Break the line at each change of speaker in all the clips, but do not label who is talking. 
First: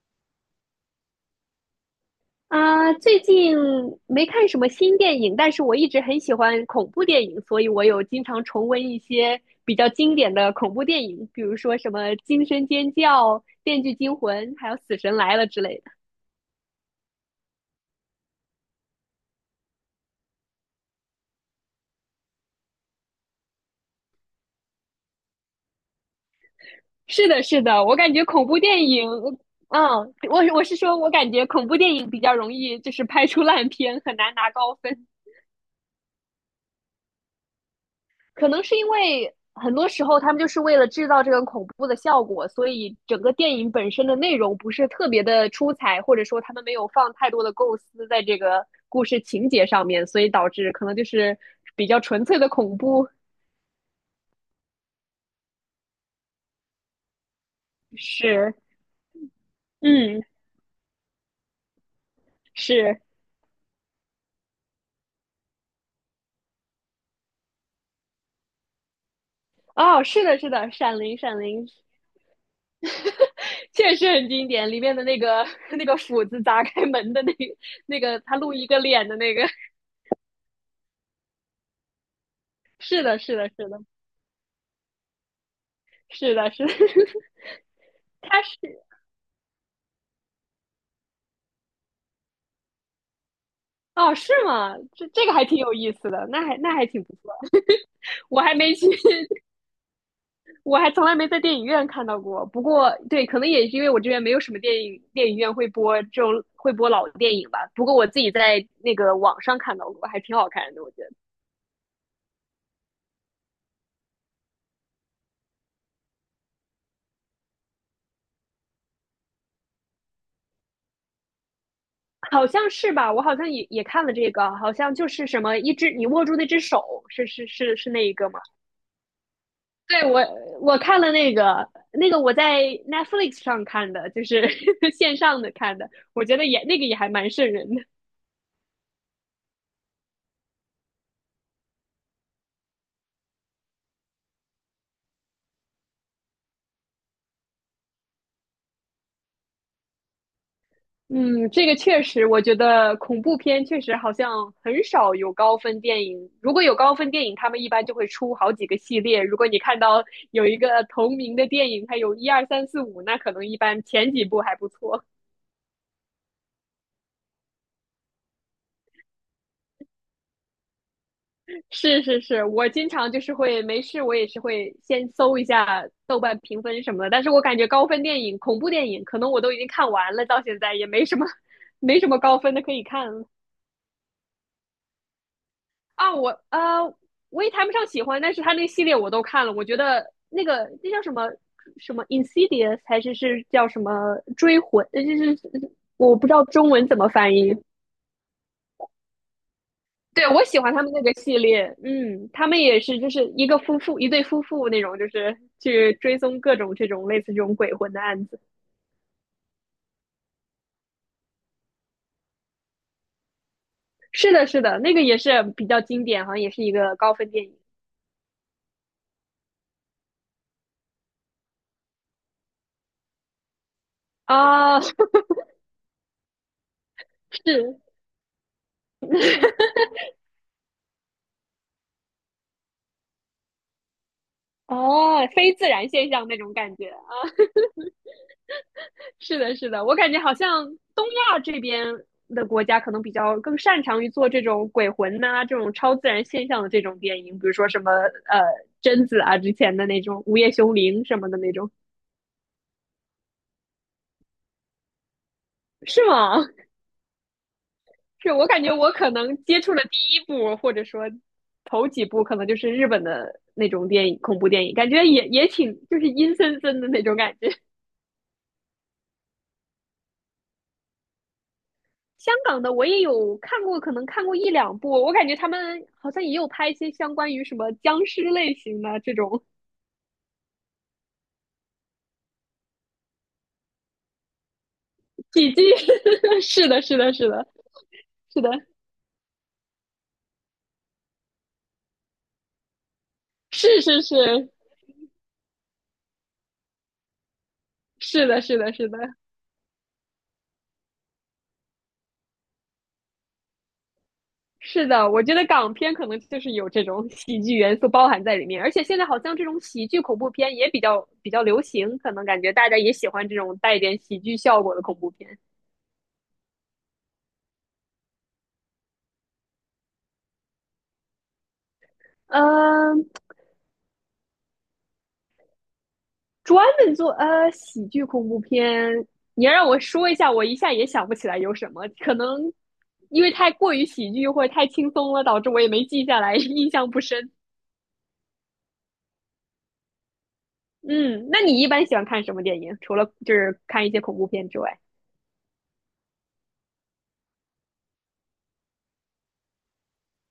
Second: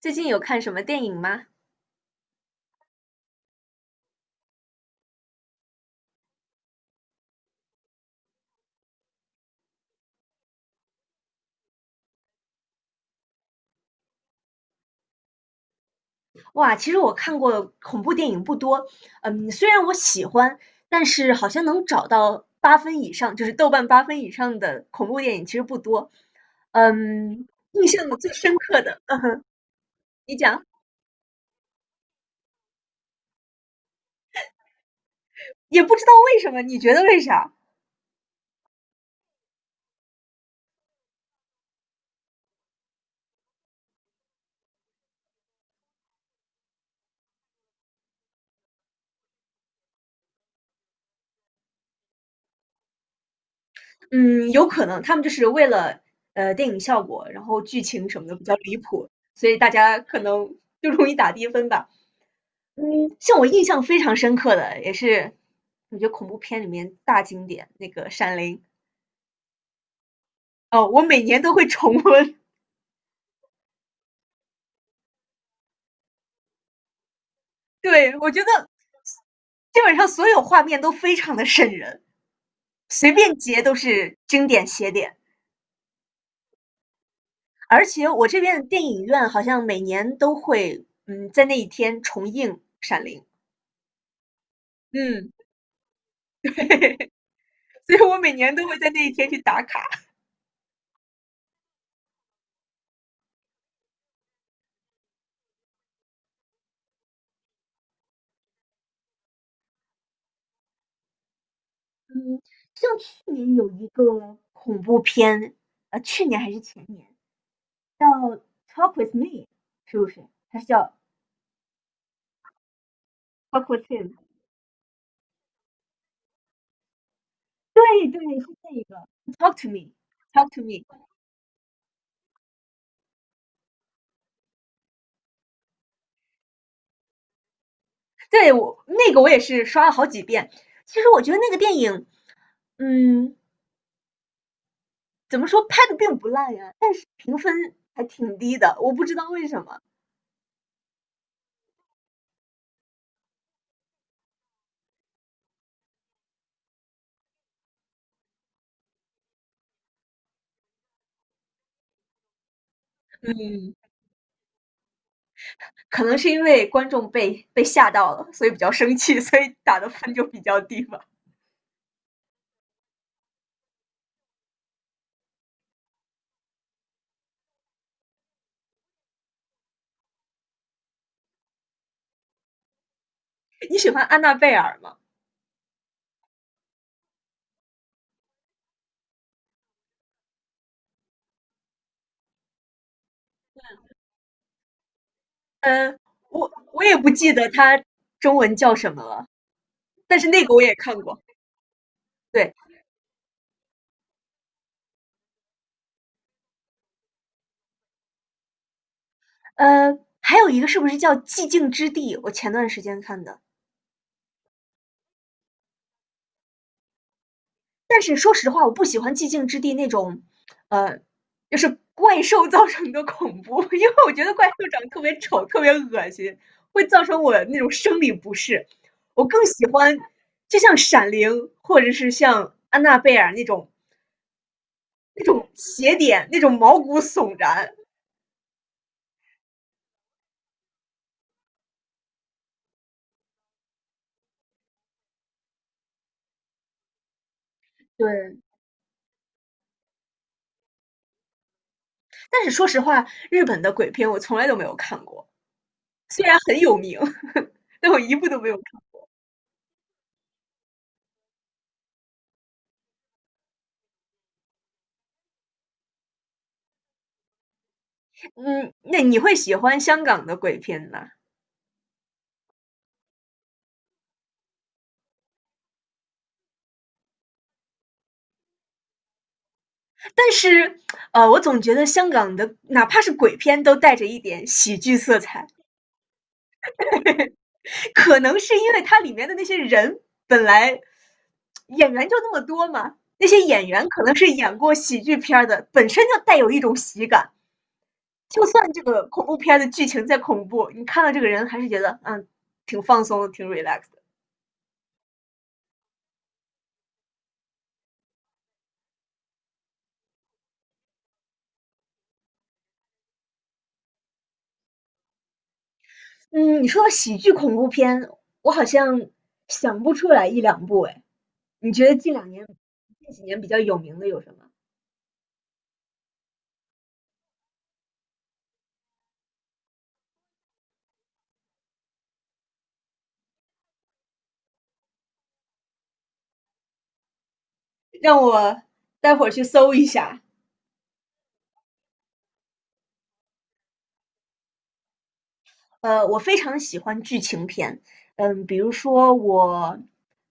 最近有看什么电影吗？
啊，最近没看什么新电影，但是我一直很喜欢恐怖电影，所以我有经常重温一些比较经典的恐怖电影，比如说什么《惊声尖叫》《电锯惊魂》，还有《死神来了》之类的。
哇，其实我看过恐怖电影不多，虽然我喜欢，但是好像能找到八分以上，就是豆瓣八分以上的恐怖电影其实不多。
是的，是的，
印
我
象
感觉
最
恐
深
怖
刻
电
的，
影，
嗯哼。
嗯，
你
我
讲，
是说，我感觉恐怖电影比较容易就是拍出烂片，很难拿高分。
也不知道为什么，你觉得为啥？
可能是因为很多时候他们就是为了制造这种恐怖的效果，所以整个电影本身的内容不是特别的出彩，或者说他们没有放太多的构思在这个故事情节上面，所以导致可能就是比较纯粹的恐怖。
嗯，有可能他们就是为了电影效果，然后剧情什么的比较
是，
离谱，所以大家可
嗯，
能就容易打低分吧。
是。
嗯，像我印象非常深刻的，也是我觉得恐怖片里面大经典那个《闪灵》。
哦，是的，是的，
哦，
《闪
我
灵》
每
《闪
年都
灵》
会重温。
确实很经典，里面的那个 那个斧子砸开门的那个 那
对，
个，
我
他
觉
露一
得
个脸的那个，
基本上所有画面都非常的瘆人，
是
随
的，是
便
的，
截
是
都
的，
是经典写点。
是的，是的，
而且 我
他
这边的
是
电影院好像每年都会，在那一天重映《闪灵》。
哦，是吗？这这
嗯，
个还挺有意思的，那还那还挺不错。
所以我每
我还
年都
没
会
去，
在那一天去 打卡。
我还从来没在电影院看到过。不过，对，可能也是因为我这边没有什么电影院会播这种会播老电影吧。不过我自己在那个网上看到过，还挺好看的，我觉得
嗯，像去年有一个恐怖片，去年还是前年，叫 Talk with me，是不是？还是叫
好像是吧？我好像也
Talk
也
with
看了
him。
这个，好像就是什么一只你握住那只手，是是是
对
是那一
对，
个吗？
是这一个 Talk to
对，我
me，Talk to
我
me。
看了那个我在 Netflix 上看的，就是 线上的看的，我觉得也那个也还蛮瘆人的。
对，我那个我也是刷了好几遍。其实我觉得那个电影，嗯，怎么说拍的并不烂呀，但是评分还挺低的，我不知道为什么。
嗯，这个确实，我觉得恐怖片确实好像很少有高分电影。如果有高分电影，他们一般就会出好几个系列。如果你看到有一个同名的电影，它有一二三四五，那可能一
嗯，
般前几部还不错。
可能是因为观众被吓到了，所以比较生气，所以打的分就比较低吧。
是是是，我经常就是会没事，我也是会先搜一下豆瓣评分什么的。但是我感觉高分电影、恐怖电影，可能我都已经看完了，到现在也没什么 没什么高分的可以看了。
你喜欢安娜贝尔吗？
啊，我我也谈不上喜欢，但是他那系列我都看了，我觉得那个那叫什么什么 Insidious 还是叫什么追魂，就是
嗯，
我不知道
我
中
我
文
也
怎么
不记
翻
得
译。
她中文叫什么了，但
对，
是
我
那个
喜
我
欢
也
他们
看
那个
过。
系列，嗯，他
对，
们也是就是一个夫妇，一对夫妇那种，就是去追踪各种这种类似这种鬼魂的案子。
还有一个是不是叫寂静之地？我前段时间看的，
是的，是的，那个也是比较经典，好像也是一个高分电影
但是说实话，我不喜欢寂静之地那种，呃，就是怪兽造成的恐怖。因为我觉得怪兽长
啊，
得
是
特别丑，特别恶心，会造成我那种生理不适。我更喜 欢，就像闪灵或者是像安娜贝尔那种
哦，非自然
邪
现
典，
象那
那
种
种
感
毛
觉
骨
啊。
悚然。
是的，是的，我感觉好像东亚这边的国家可能比较更擅长于做这种鬼魂呐、这种超自然现象的这种电影，比如说什么
对，
呃贞子啊之前的那种《午夜凶铃》什么的那种，
但是说实话，日本的鬼片我从来都没有看过，
是
虽然
吗？
很有名，但我一部
是
都
我
没有。
感觉我可能接触了第一部，或者说头几部，可能就是日本的那种电影，恐怖电影，感觉也挺就是阴森森的那种感觉。
嗯，那你会喜欢香港的鬼片吗？
香港的我也有看过，可能看过一两部，我感觉他们好像也有拍一些相关于什么僵尸类型的这种
但是，我总觉得香港的哪怕是鬼片都带着一点喜剧色 彩，
喜剧。是的，是的，是的，
可能
是的，
是因为它里面的那些人本来演员就那么多嘛，那些演
是
员
是
可能是
是
演过喜剧片儿的，本身就带有一种喜感。
是的，
就
是的，
算这
是的，
个恐怖片儿的剧情再恐怖，你看到这个人还是觉得挺放松的，挺 relax 的。
是的。我觉得港片可能就是有这种喜剧元素包含在里面，而且现在好像这种喜剧恐怖片也比较流行，可能感觉大家也喜欢这种带一点喜剧效果的恐怖片。
嗯，你说到喜剧恐怖片，我好像想不出来一两部哎。你觉得近2年、近
嗯，
几年比较有名的有什么？
专门做喜剧恐怖片，你要让我说一下，我一下也想不起来有什么。可能因为太过于喜剧或者太轻松了，导致我也没记下来，印象不深。
让我待会儿去搜一下。
嗯，那你一般喜欢看什么电影？除了就是看一些恐怖片之外，
我非常喜欢剧情片，比如说我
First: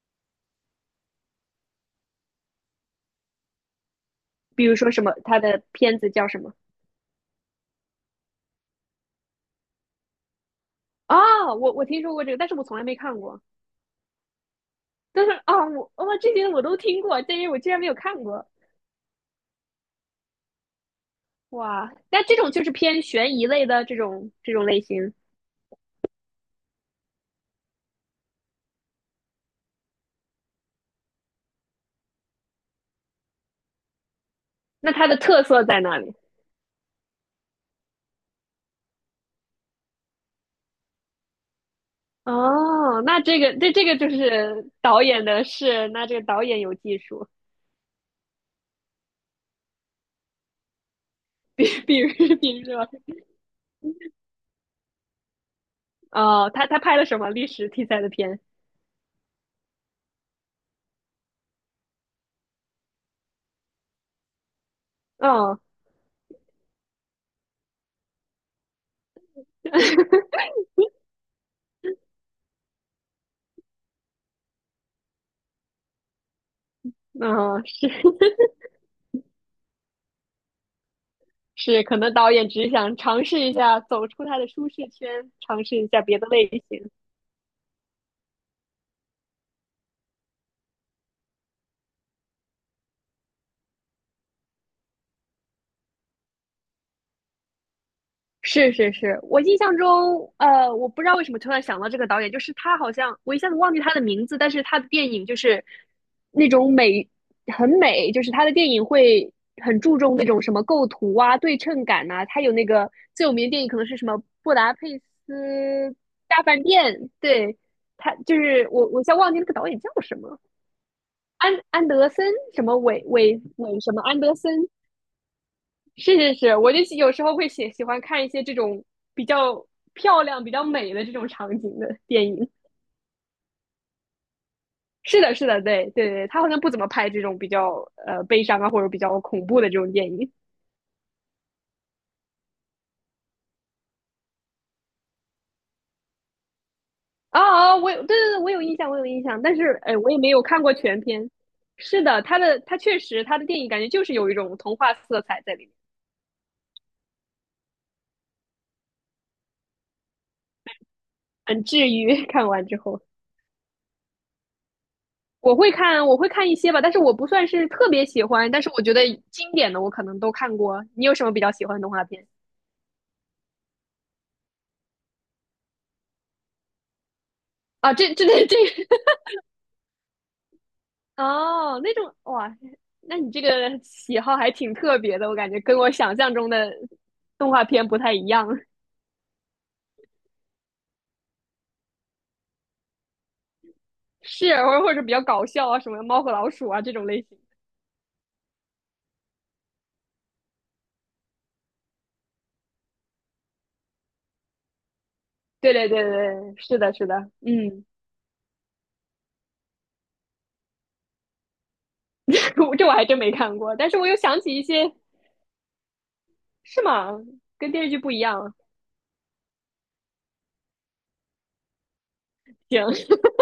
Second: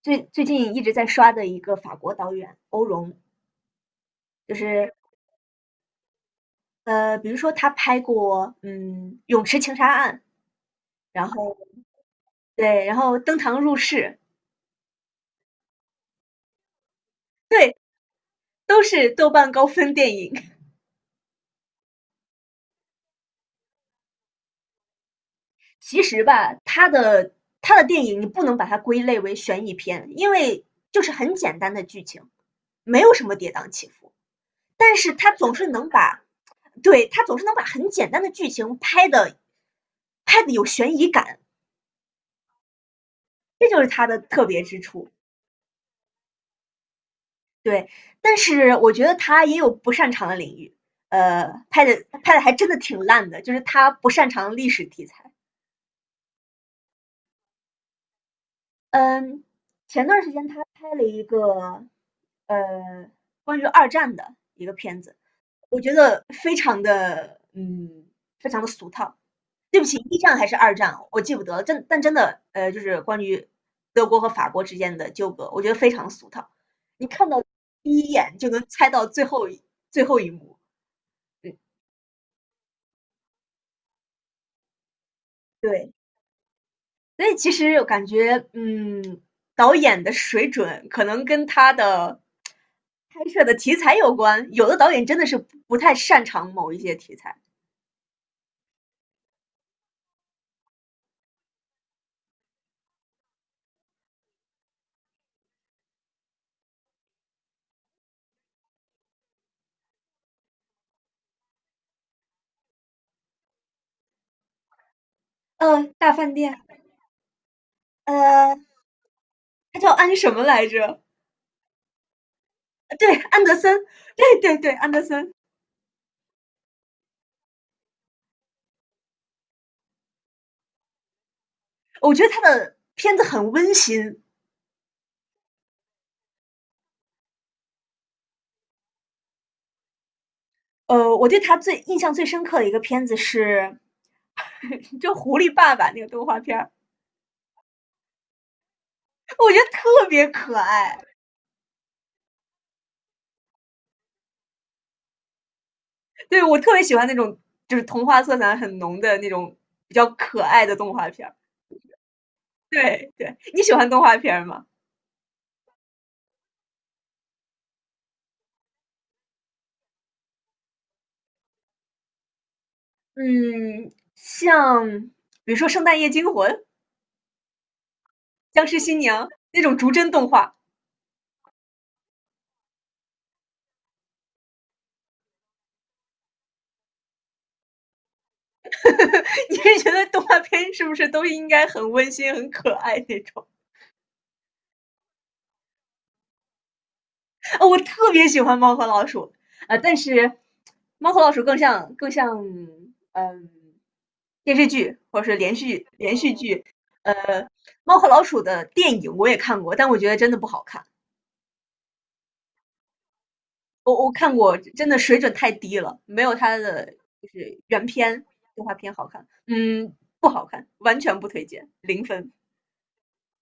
最近一直在刷的一个法国导演欧容，就
比如说
是
什么，他的片子叫什么？
比如说他拍过《泳池情杀案》，然
啊，
后
我我听说过这个，但是我从来
对，
没
然后
看
《登
过。
堂入室》，
但是啊，我这些我都听过，但是我居
对，
然没有看过。
都是豆瓣高分电影。
哇，那这种就是偏悬疑类的这种类型，
其实吧，他的电影你不能把它归类为悬疑片，因为就是很简单的剧情，没有什么跌宕起伏。
那
但
它
是
的
他
特
总
色
是
在
能
哪里？
把，对，他总是能把很简单的剧情拍的有悬疑感，
哦，那这个
这
这
就
这
是
个
他
就
的特别
是
之
导
处。
演的事，那这个导演有技术，
对，但是我觉得他也有不擅长的领域，
比
拍
比
的
如
拍的还
比如
真的
说，
挺烂的，就是他不擅长历史题材。
哦，他拍了什么历史题材的片？
嗯，前段时间他拍了一个呃关于二战的一个片子，
哦，
我觉得非常的非常的俗套。对不起，一战 还是二战，我记不得了。但真的就是关于德国和法国之间的纠葛，我觉得非常俗套。你看到
哦，是
第一眼就能猜到最后一幕。嗯，
是，可能导演只想尝试一下走出他的舒适圈，尝试一
对。
下别的类型。
所以其实我感觉，导演的水准可能跟他的拍摄的题材有关。有的导演真的是不太擅长某一些题材。
是是是，我印象中，呃，我不知道为什么突然想到这个导演，就是他好像我一下子忘记他的名字，但是他的电影就是那种美，很美，就是他的电影会很注重那种什么构图啊、对称感呐、他有那个最有名的电影可能是什么《布达佩斯
大饭
大
店。
饭店》，对，他就
呃，
是我，我一下忘记那个导演
他
叫
叫安
什
什
么，
么来着？
安德森什么韦
对，
韦
安德森，
韦什么安德
对对
森，
对，安德森。
是是是，我就有时候会喜欢看一些这种比较漂亮、比较美的这种场景的
我觉
电
得他
影。
的片子很温馨。
是的，是的，对对对，他好像不怎么拍这种比较悲伤啊或者比较恐怖的这种电影。
我对他最印象最深刻的一个片子是 就《狐狸爸爸》那个动画片儿，
啊啊，我有对对对，我有印象，我有印象，
我
但
觉得
是哎，
特
我也
别
没有
可
看过
爱。
全片。是的，他确实他的电影感觉就是有一种童话色彩在里面，
对，我特别喜欢那种就是童话色彩很浓的那种比较可爱的动画片儿。
很治愈。看完之后，
对对，你喜欢动画片儿吗？
我会看一些吧，但是我不算是特别喜欢，但是我觉得经典的我可能都看过。你有什么比较喜欢的动画片？
嗯，像比如说《圣诞夜惊魂》
啊，这
《僵尸新娘》那种逐帧动画。
哦，那种哇，那你这个喜好还挺特别的，我感觉跟我想象中的动画片不太一样，
你是觉得动画片是不是都应该很温馨、很可爱那种？
是，或者比较搞笑啊，什么猫和老鼠啊这种类型。
啊、我特别喜欢《猫和老鼠》。啊、但是《猫和老鼠》更像嗯电视剧或者是
对对对
连续
对对
剧。
是的，是
呃，
的，嗯，
《猫和老鼠》的电影我也看过，但我觉得真的不好看。
我这我还真没看过，但是
我
我
我
又
看
想起
过，
一
真
些，
的水准太低了，没有它
是
的
吗？
就是
跟电
原
视剧不一
片
样啊，
动画片好看。嗯，不好看，完全不推荐，0分。
行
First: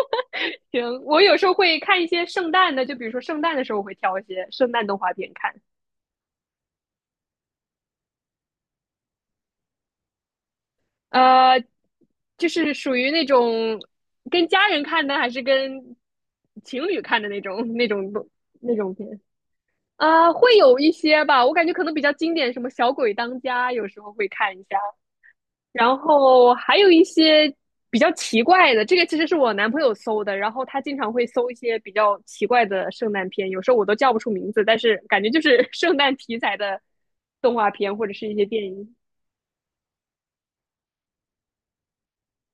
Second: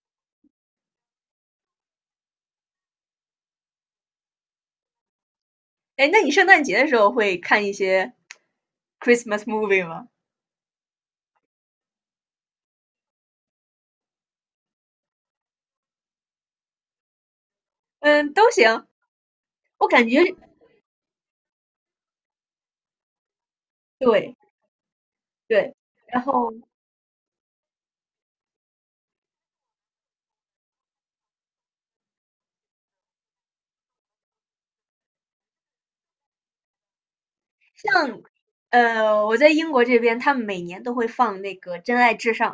行，我有时候会看一些圣诞的，就比如说圣诞的时候我会挑一些圣诞动画片看，
哎，那你圣诞节的时候会看一些 Christmas movie 吗？
呃，就是属于那种跟家人看的，还是跟情侣看的那种
嗯，都
那
行。
种片
我感
啊，
觉，
会有一些吧。我感觉可能比较经典，什么《小鬼当家》，有时候会
对
看一下。
对，
然
然后
后还有一些比较奇怪的，这个其实是我男朋友搜的，然后他经常会搜一些比较奇怪的圣诞片，有时候我都叫不出名字，但是感觉就是 圣诞题材的动画片或者
像
是一些电影。
我在英国这边，他们每年都会放那个《真爱至上》。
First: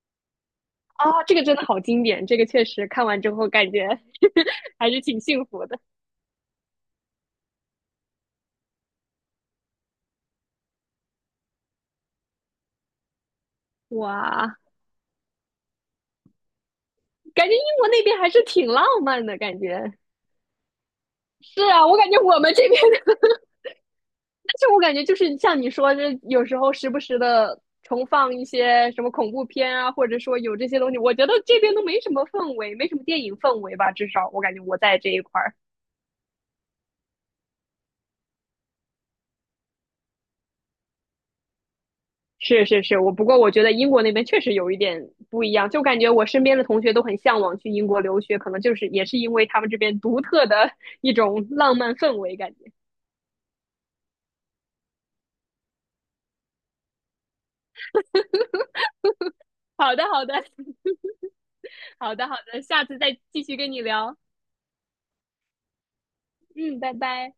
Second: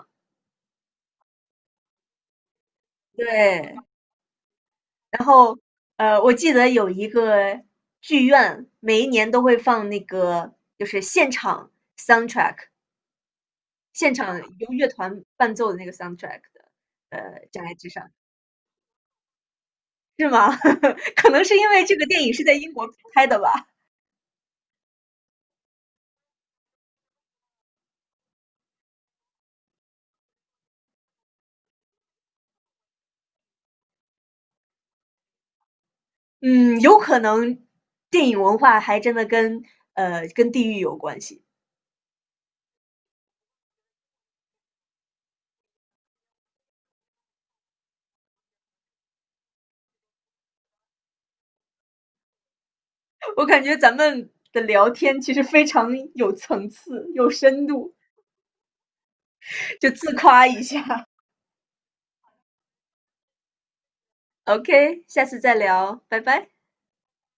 啊，这个真的好经典，这个确实看完之后感
对。
觉 还是挺幸福的。
我记得有一个剧院，每一年都会放那个就是现场 soundtrack，现场
哇，
由乐团伴奏的那个 soundtrack 的，呃，
感觉英
《障碍
国
之
那
上》
边还是挺浪漫的感觉。
是吗？可能是
是
因为
啊，
这
我
个
感觉
电影
我
是
们
在
这
英
边
国
的，
拍 的吧。
但是我感觉就是像你说，这有时候时不时的重放一些什么恐怖片啊，或者说有这些东西，我觉得这边都没什么氛围，没什么电影氛围吧，至少我感觉我在这一块儿。
嗯，有可能电影文化还真的跟地域有关系。
是是是，我不过我觉得英国那边确实有一点不一样，就感觉我身边的同学都很向往去英国留学，可能就是也是因为他们这边独特的 一种浪漫氛围感觉。
我感觉咱们的聊天其实非常有层次、有深度，就
好的，
自
好的，
夸一下。
好的，好的，下次再继续跟你聊。
OK，下次再聊，拜拜。
嗯，拜拜。